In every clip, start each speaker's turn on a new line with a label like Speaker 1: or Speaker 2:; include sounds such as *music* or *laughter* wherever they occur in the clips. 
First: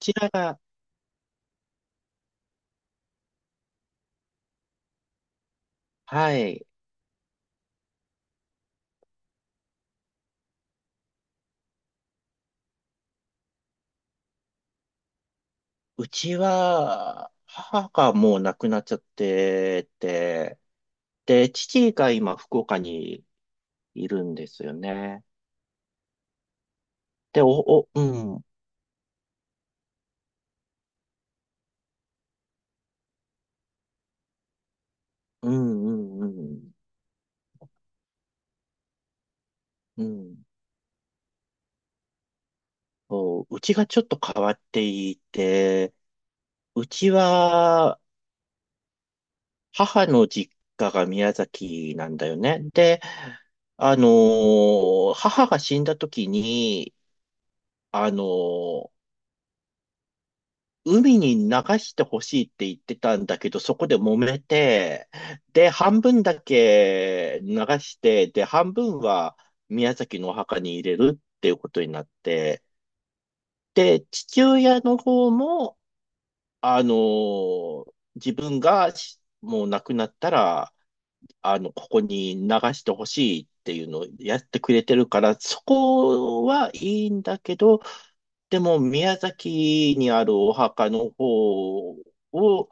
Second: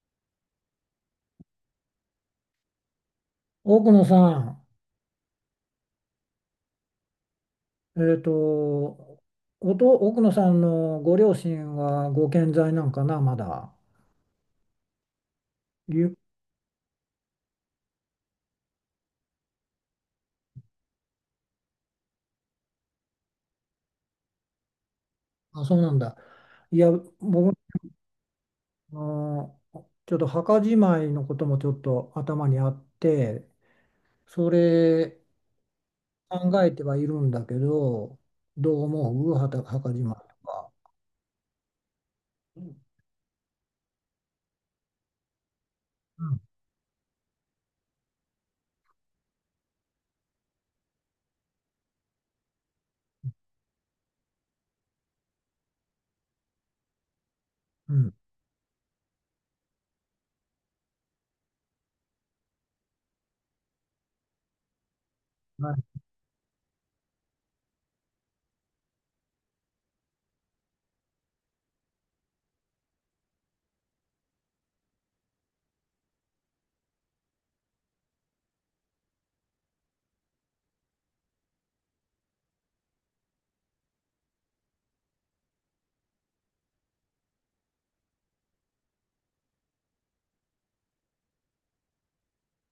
Speaker 1: ちらが、
Speaker 2: 奥野さん、
Speaker 1: はい。
Speaker 2: えっと、奥野さんのご両親はご健在なんかな、まだ。
Speaker 1: う
Speaker 2: ゆ
Speaker 1: ちは、母がもう亡くなっちゃってて、で、父が今、福岡にいるんですよね。
Speaker 2: あ、そうなんだ。いや、
Speaker 1: で、
Speaker 2: 僕、
Speaker 1: うん、うん、
Speaker 2: あのちょっと墓じまいのこともちょっと頭にあって、それ
Speaker 1: うん、う
Speaker 2: 考え
Speaker 1: ん、
Speaker 2: てはいるんだけど、どう思う墓じ
Speaker 1: う
Speaker 2: まい
Speaker 1: ん。
Speaker 2: とか。うん、
Speaker 1: そう、うちがちょっと変わっていて、うちは、母の実家が宮崎なんだよね。で、母が死んだ時に、
Speaker 2: う
Speaker 1: あ
Speaker 2: ん、
Speaker 1: のー海に流してほしいって言ってたんだけど、そこで揉めて、
Speaker 2: は
Speaker 1: で、
Speaker 2: い。
Speaker 1: 半分だけ流して、で、半分は宮崎のお墓に入れるっていうことになって、で、父親の方も、自分がもう亡くなったら、あの、ここに流してほしいっていうのをやってくれてるから、そこはいいんだけど、でも宮崎にあるお墓の方を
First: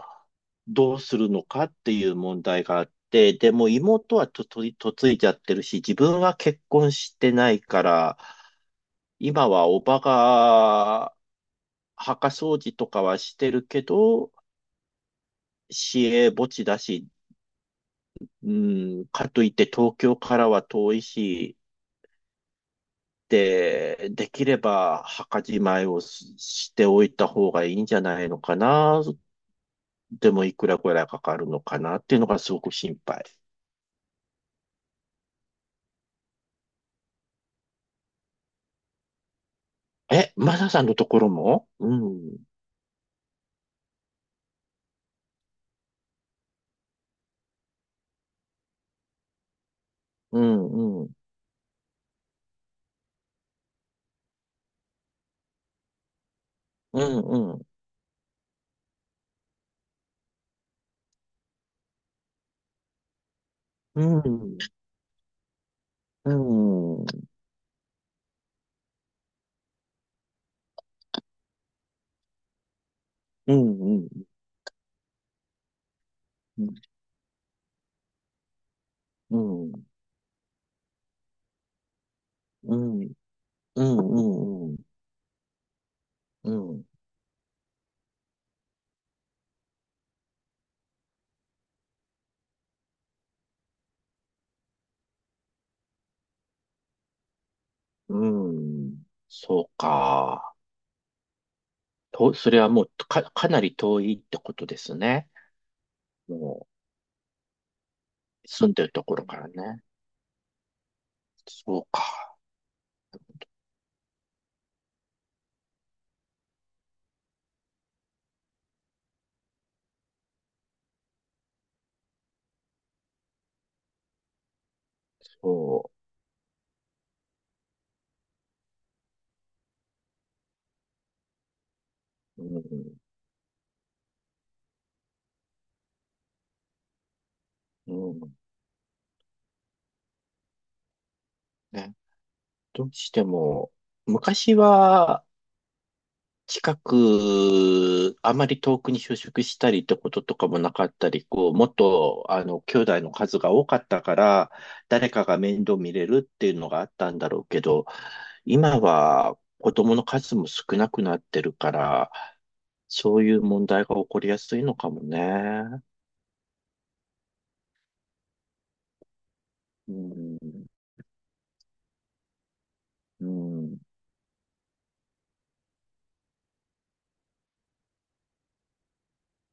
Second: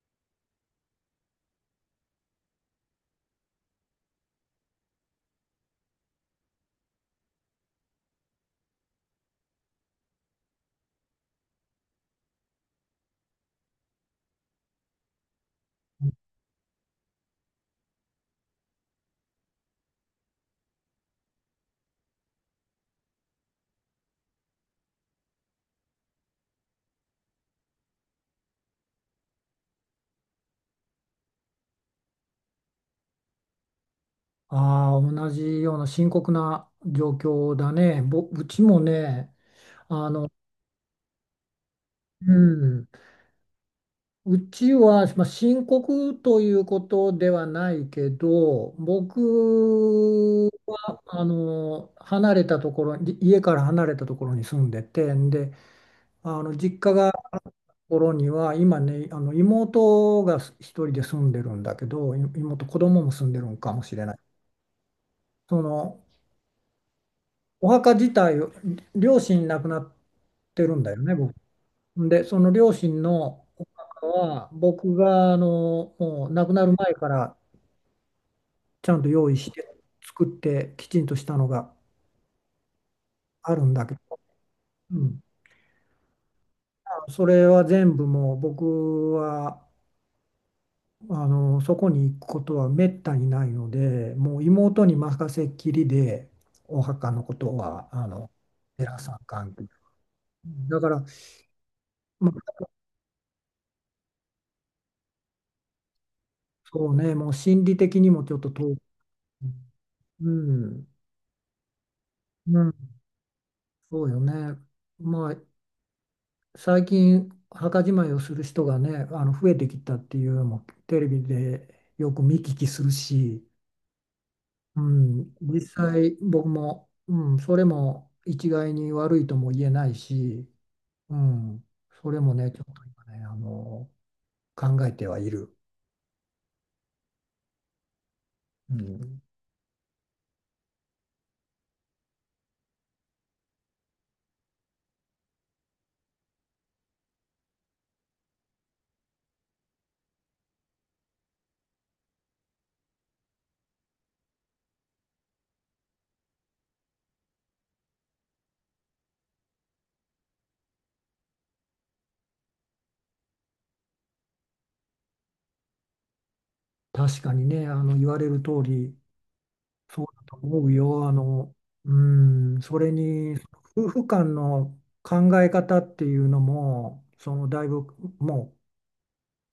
Speaker 1: どうするのかっていう問題があって、でも妹は嫁いじゃってるし、自分は結婚してないから、今はおばが墓掃除とかはしてるけど、市営墓地だし、うん、かといって東京からは遠いし、で、できれば墓じまいをしておいた方がいいんじゃないのかな。でもいくらぐらいかかるのかなっていうのがすごく心配。
Speaker 2: ああ、同じような深刻な状況だね。うちもね、あの、
Speaker 1: え、マサさんのところも、う
Speaker 2: う
Speaker 1: ん、
Speaker 2: ん、うちは、まあ、深刻ということではないけど、
Speaker 1: う
Speaker 2: 僕は
Speaker 1: ん、うん、
Speaker 2: 離れたところに、家から離れたところに住んでて、で、実家
Speaker 1: う
Speaker 2: がある
Speaker 1: ん、
Speaker 2: と
Speaker 1: うん、
Speaker 2: ころには、今ね、妹が一人で住んでるんだけど、妹、子供も住んでるんかもし
Speaker 1: う
Speaker 2: れない。
Speaker 1: ん、
Speaker 2: その
Speaker 1: うん、うん、
Speaker 2: お墓自体を、両親亡くなってるんだよね、僕。で、その両親の
Speaker 1: う
Speaker 2: お墓
Speaker 1: ん、
Speaker 2: は、僕がもう亡く
Speaker 1: う
Speaker 2: なる
Speaker 1: ん、
Speaker 2: 前からちゃんと用意
Speaker 1: う
Speaker 2: し
Speaker 1: ん、
Speaker 2: て
Speaker 1: うん、
Speaker 2: 作ってきちんとしたのが
Speaker 1: うん、
Speaker 2: あるんだけど、うん、
Speaker 1: うん、
Speaker 2: それは全部もう僕はそこに行くことはめったにないのでもう妹に任せっきりでお墓のことは
Speaker 1: う
Speaker 2: 寺
Speaker 1: ん、
Speaker 2: さん関係
Speaker 1: そうか。
Speaker 2: だから、ま
Speaker 1: と、そ
Speaker 2: あ、
Speaker 1: れはもうかなり遠いってことですね。も
Speaker 2: そうねもう心理的にもちょっ
Speaker 1: う
Speaker 2: と
Speaker 1: 住ん
Speaker 2: 遠く。
Speaker 1: でるところからね。
Speaker 2: うん、
Speaker 1: そうか。
Speaker 2: うん、そうよね。まあ最近墓じまいをする人がね増えてきたっていうのもテレビでよく見聞きするし、うん、
Speaker 1: そ
Speaker 2: 実際僕も、うん、それも一概に悪いとも言えないし、うん、それも
Speaker 1: う、
Speaker 2: ね
Speaker 1: う
Speaker 2: ちょっと
Speaker 1: ん、
Speaker 2: 今ね考えてはいる。
Speaker 1: うん。
Speaker 2: うん、
Speaker 1: ね、どうしても、昔はあまり遠くに就職したりってこととかもなかったり、こう、もっと、あの、兄弟の数が多かったから、誰かが面倒見れるっていうのがあったんだろうけど、今は子供の数も少なくなってるから、そういう問題が起こりやすいのかもね。
Speaker 2: 確かにね言われる通り
Speaker 1: う
Speaker 2: そうだと
Speaker 1: ん、
Speaker 2: 思うよ。うん、それ
Speaker 1: う
Speaker 2: に
Speaker 1: ん。
Speaker 2: 夫婦間の考え方っていうのもだいぶもう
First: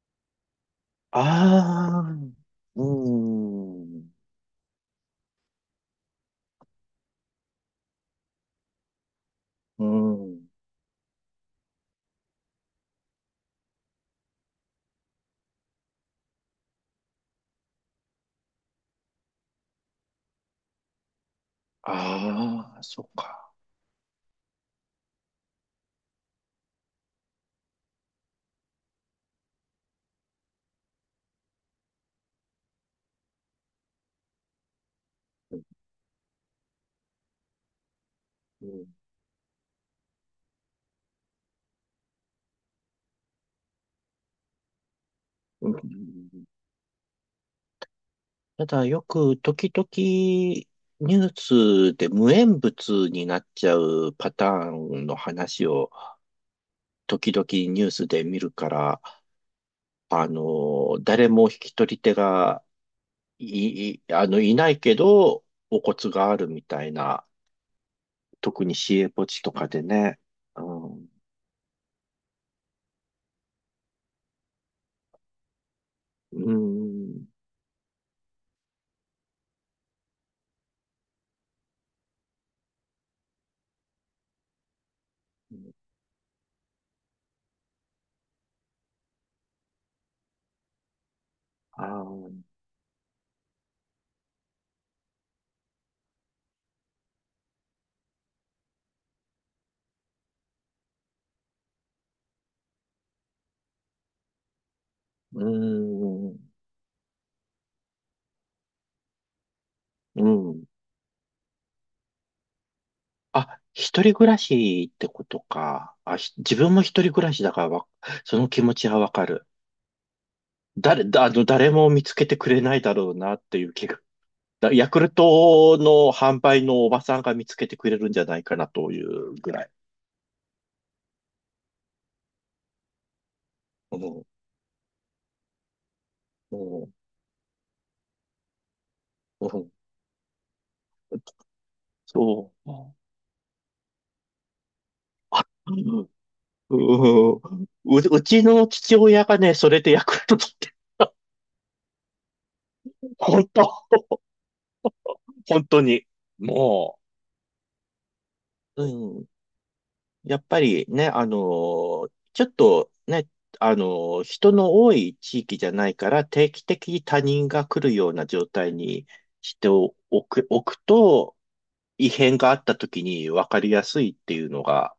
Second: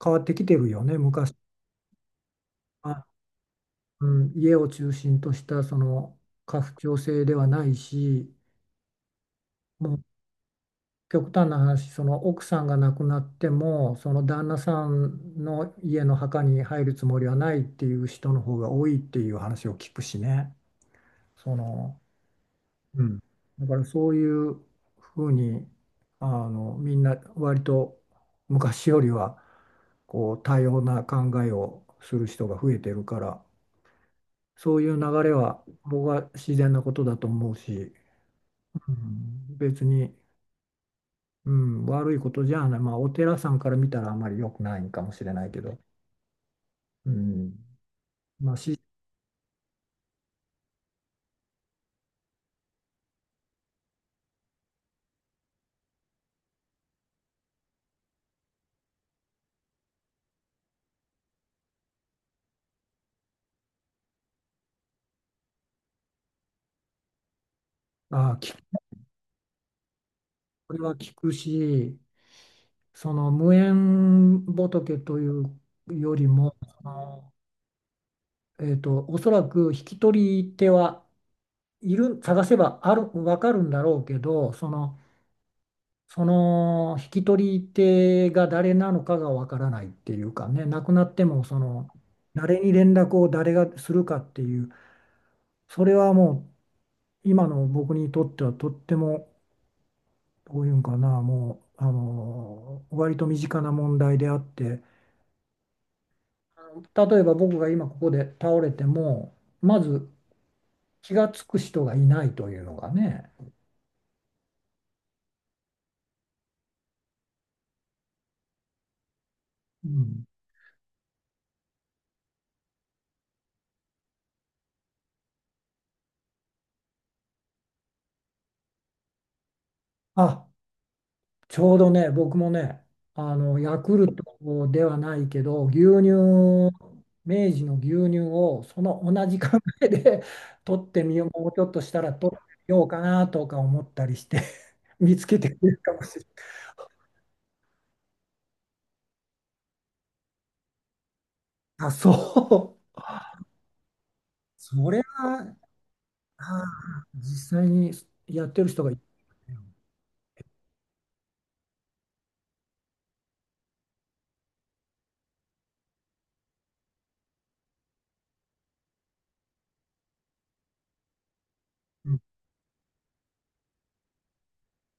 Speaker 2: 変わってきてるよね、昔
Speaker 1: ああ、う
Speaker 2: は。う
Speaker 1: ん。
Speaker 2: ん、家を中心としたその家父長制ではないし、
Speaker 1: う
Speaker 2: もう
Speaker 1: ん。
Speaker 2: 極端な話、その奥さんが亡くなっても、その旦那さんの家の墓に入るつもりはないっていう人の方が多いっていう話を聞くしね。その、
Speaker 1: ああ、そ
Speaker 2: う
Speaker 1: っ
Speaker 2: ん。
Speaker 1: か。
Speaker 2: だからそういうふうに、みんな割と昔よりはこう多様な考えをする人が増えてるから。そういう流れは
Speaker 1: う
Speaker 2: 僕は自然なことだと思うし、
Speaker 1: ん、
Speaker 2: うん、別に、うん、悪いことじゃない、まあ、お寺さんから見たらあまり良くないんかもしれないけ
Speaker 1: うん。
Speaker 2: ど、うん、まあ、
Speaker 1: ただよく時々ニュースで無縁物になっちゃうパターンの話を時々ニュースで見るから、あの、誰も引き取り手があの、いないけど、お骨があるみたいな、
Speaker 2: あ、き
Speaker 1: 特に市営墓地とかでね。う
Speaker 2: これは
Speaker 1: ん、
Speaker 2: 聞くし、その無縁仏というより
Speaker 1: う
Speaker 2: も、そ
Speaker 1: ん、
Speaker 2: のおそらく引き取り手はいる、探せばある、分かるんだろうけど、その引き取り手が誰なのかがわからないっていうかね、亡くなっても
Speaker 1: あー、
Speaker 2: 誰に連絡を誰がするかっていう、それはもう今の僕にとってはとっても、どういうんかな、もう、割と身近な問題であって、
Speaker 1: うん、
Speaker 2: 例えば僕が今ここで倒れても、まず
Speaker 1: うん。
Speaker 2: 気がつく人がいないというのがね、
Speaker 1: あ、一人暮らしってことか。あ、自分も一人暮らしだからその気持ちはわかる。
Speaker 2: うん、
Speaker 1: あの、誰も見つけてくれないだろうなっていう気が。だヤクルトの販売のおばさんが見つけてくれるんじゃないかなというぐらい。
Speaker 2: あ、ちょうどね、僕もね、ヤク
Speaker 1: う
Speaker 2: ルト
Speaker 1: ん、
Speaker 2: ではないけど、牛乳、
Speaker 1: うん、
Speaker 2: 明治の牛乳をその同じ考
Speaker 1: うん。
Speaker 2: えで *laughs* 取ってみよう、もうちょっとしたら取って
Speaker 1: そ
Speaker 2: みよう
Speaker 1: う。
Speaker 2: かなとか思ったりして *laughs* 見つけ
Speaker 1: あ、
Speaker 2: てくれ
Speaker 1: う
Speaker 2: るかも
Speaker 1: ん、
Speaker 2: しれない。
Speaker 1: うん、う、うちの父親がね、それでヤクルト取って、
Speaker 2: あ、そう。
Speaker 1: 本当、
Speaker 2: それは、
Speaker 1: 本当に。
Speaker 2: あ
Speaker 1: も
Speaker 2: 実際にやってる人
Speaker 1: う、
Speaker 2: がいる。
Speaker 1: うん。やっぱりね、ちょっとね、あの人の多い地域じゃないから定期的に他人が来るような状態にしておく、おくと、異
Speaker 2: うん、
Speaker 1: 変があった時に分かりやすいっていうのが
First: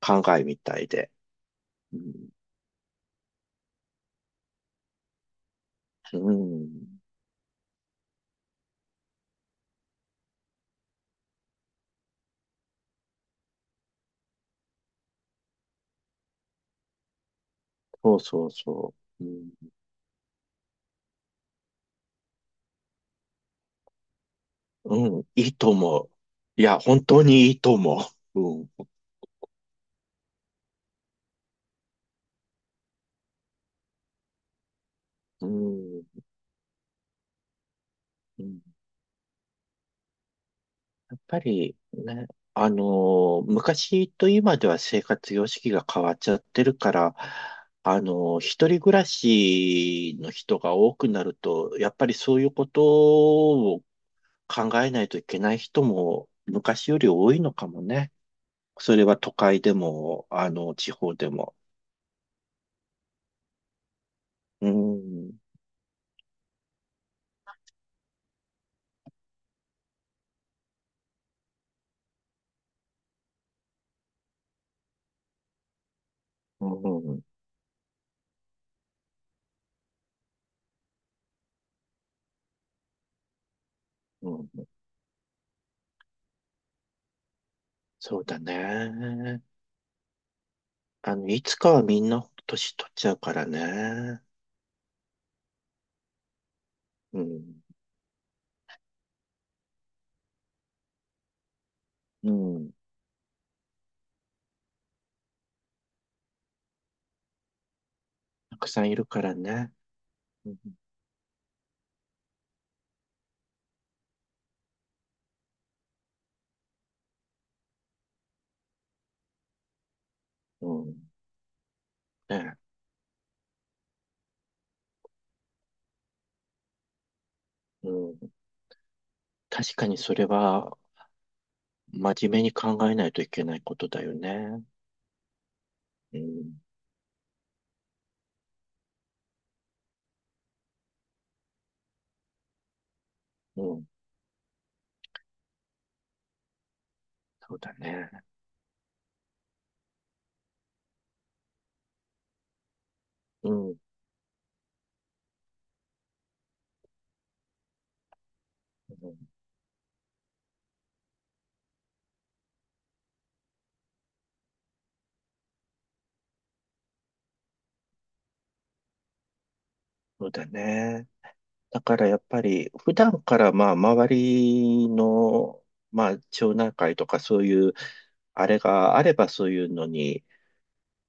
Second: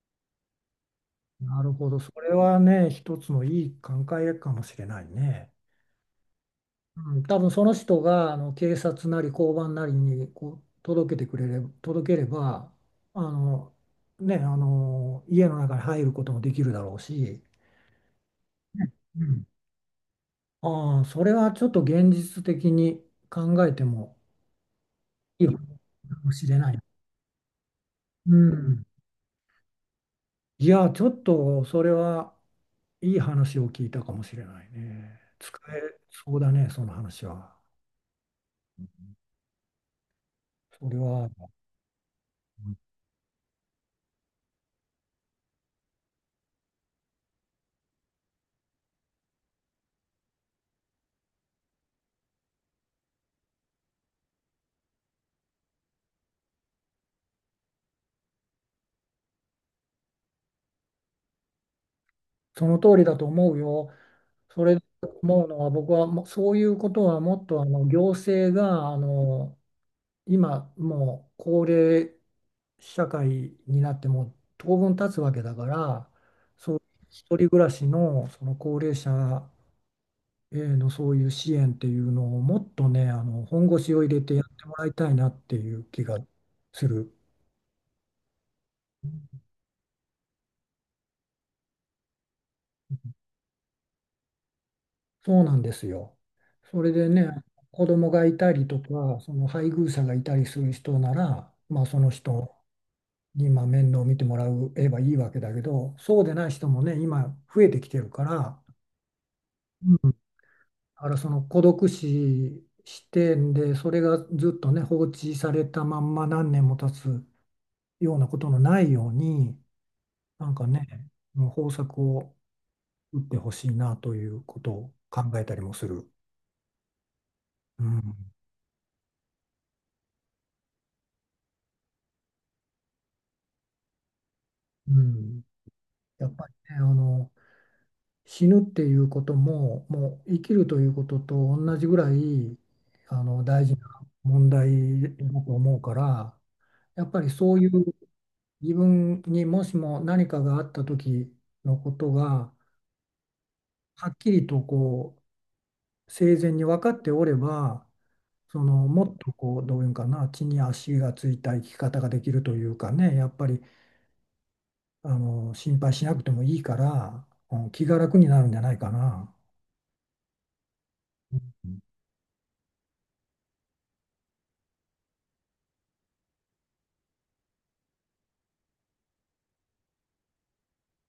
Speaker 1: 考えみたいで。
Speaker 2: なるほ
Speaker 1: う
Speaker 2: ど。そ
Speaker 1: ん、
Speaker 2: れはね、一つのいい考えかもしれないね。
Speaker 1: うん。
Speaker 2: うん、多分その人が警察なり交番なりにこう届けてくれれば、届ければあの、ね、家の中に入ることもできるだろうし、
Speaker 1: そうそうそ
Speaker 2: う
Speaker 1: う。
Speaker 2: ん。
Speaker 1: う
Speaker 2: ああ、それはちょっと現実的に考えても
Speaker 1: ん、うん、
Speaker 2: いい
Speaker 1: い
Speaker 2: か
Speaker 1: いと思う。
Speaker 2: もしれ
Speaker 1: い
Speaker 2: ない。
Speaker 1: や、本当にいいと思
Speaker 2: う
Speaker 1: う。う
Speaker 2: ん。
Speaker 1: ん、
Speaker 2: いや、ちょっとそれはいい話を聞いたかもしれないね。
Speaker 1: う
Speaker 2: 使え
Speaker 1: ん、
Speaker 2: そうだね、その話は。
Speaker 1: うん。
Speaker 2: それ
Speaker 1: やっ
Speaker 2: は、
Speaker 1: ぱりね、あの昔と今では生活様式が変わっちゃってるから、一人暮らしの人が多くなると、やっぱりそういうことを考えないといけない人も昔より多いのかもね。それは都会でも、あの、地方でも。
Speaker 2: その通りだと思うよ。そ
Speaker 1: う
Speaker 2: れで
Speaker 1: ん、
Speaker 2: 思うのは僕はもうそういうことはもっと行政が今もう高齢社会になってもう当分経つわけだから
Speaker 1: う
Speaker 2: そう
Speaker 1: ん、
Speaker 2: 一人暮らしのその高齢者へのそういう支援っていうのをもっとね本腰を入れ
Speaker 1: う
Speaker 2: てや
Speaker 1: ん、
Speaker 2: ってもらいたいなっていう気がする。
Speaker 1: そうだね。あの、いつかはみんな年取っちゃうからね。
Speaker 2: そうなんですよ。それで
Speaker 1: う
Speaker 2: ね
Speaker 1: ん、
Speaker 2: 子供がいたりとかその配偶者がいたりする人ならまあその
Speaker 1: う
Speaker 2: 人
Speaker 1: ん。
Speaker 2: に、まあ、面倒を見てもらえばいいわけだけど、そうでない人もね、今増えてきてるか
Speaker 1: た
Speaker 2: ら、
Speaker 1: くさんいるからね。
Speaker 2: うん、だ
Speaker 1: うん、
Speaker 2: からその孤独死視点で、それがずっとね、放置されたまんま何年も経つようなことのないように、なんか
Speaker 1: う
Speaker 2: ね、
Speaker 1: ん。
Speaker 2: もう方策を
Speaker 1: ね。
Speaker 2: 打ってほしいなということを考えたりもする。う
Speaker 1: う
Speaker 2: ん。
Speaker 1: ん。確かにそれは、真面目に考えないといけないことだよね。
Speaker 2: うん。
Speaker 1: う
Speaker 2: やっぱり
Speaker 1: ん。
Speaker 2: ね、死ぬっていうことも、もう生きるということと同じぐらい
Speaker 1: う
Speaker 2: 大事
Speaker 1: ん。
Speaker 2: な問題だと思うから、やっぱりそ
Speaker 1: そう
Speaker 2: うい
Speaker 1: だ
Speaker 2: う
Speaker 1: ね。
Speaker 2: 自分にもしも何かがあった時のことが
Speaker 1: うん。うん。
Speaker 2: はっきりとこう生前に分かっておれば、もっとこうどういうんかな、地に足がついた生き方ができるというかね、やっぱり心配しなくてもいいから、うん気が楽になるんじゃないかな。
Speaker 1: そうだね。
Speaker 2: うん、
Speaker 1: だからやっぱり、普段からまあ、周りの、まあ、町内会とかそういう、あれがあればそういうのに、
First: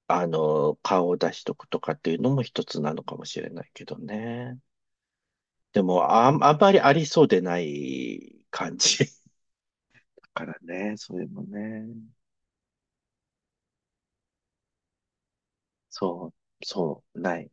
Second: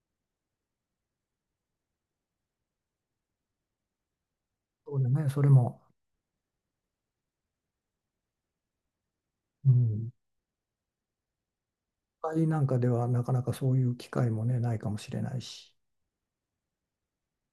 Speaker 1: あの、顔を出しとくとかっていうのも一つなのかもしれないけどね。
Speaker 2: そうだね、それも。
Speaker 1: でも、あんまりありそうでない感じ。
Speaker 2: うん、
Speaker 1: からね、それもね、
Speaker 2: 会なんかではなかなかそういう機会もね、ないかもしれないし。
Speaker 1: そう、そう、ない。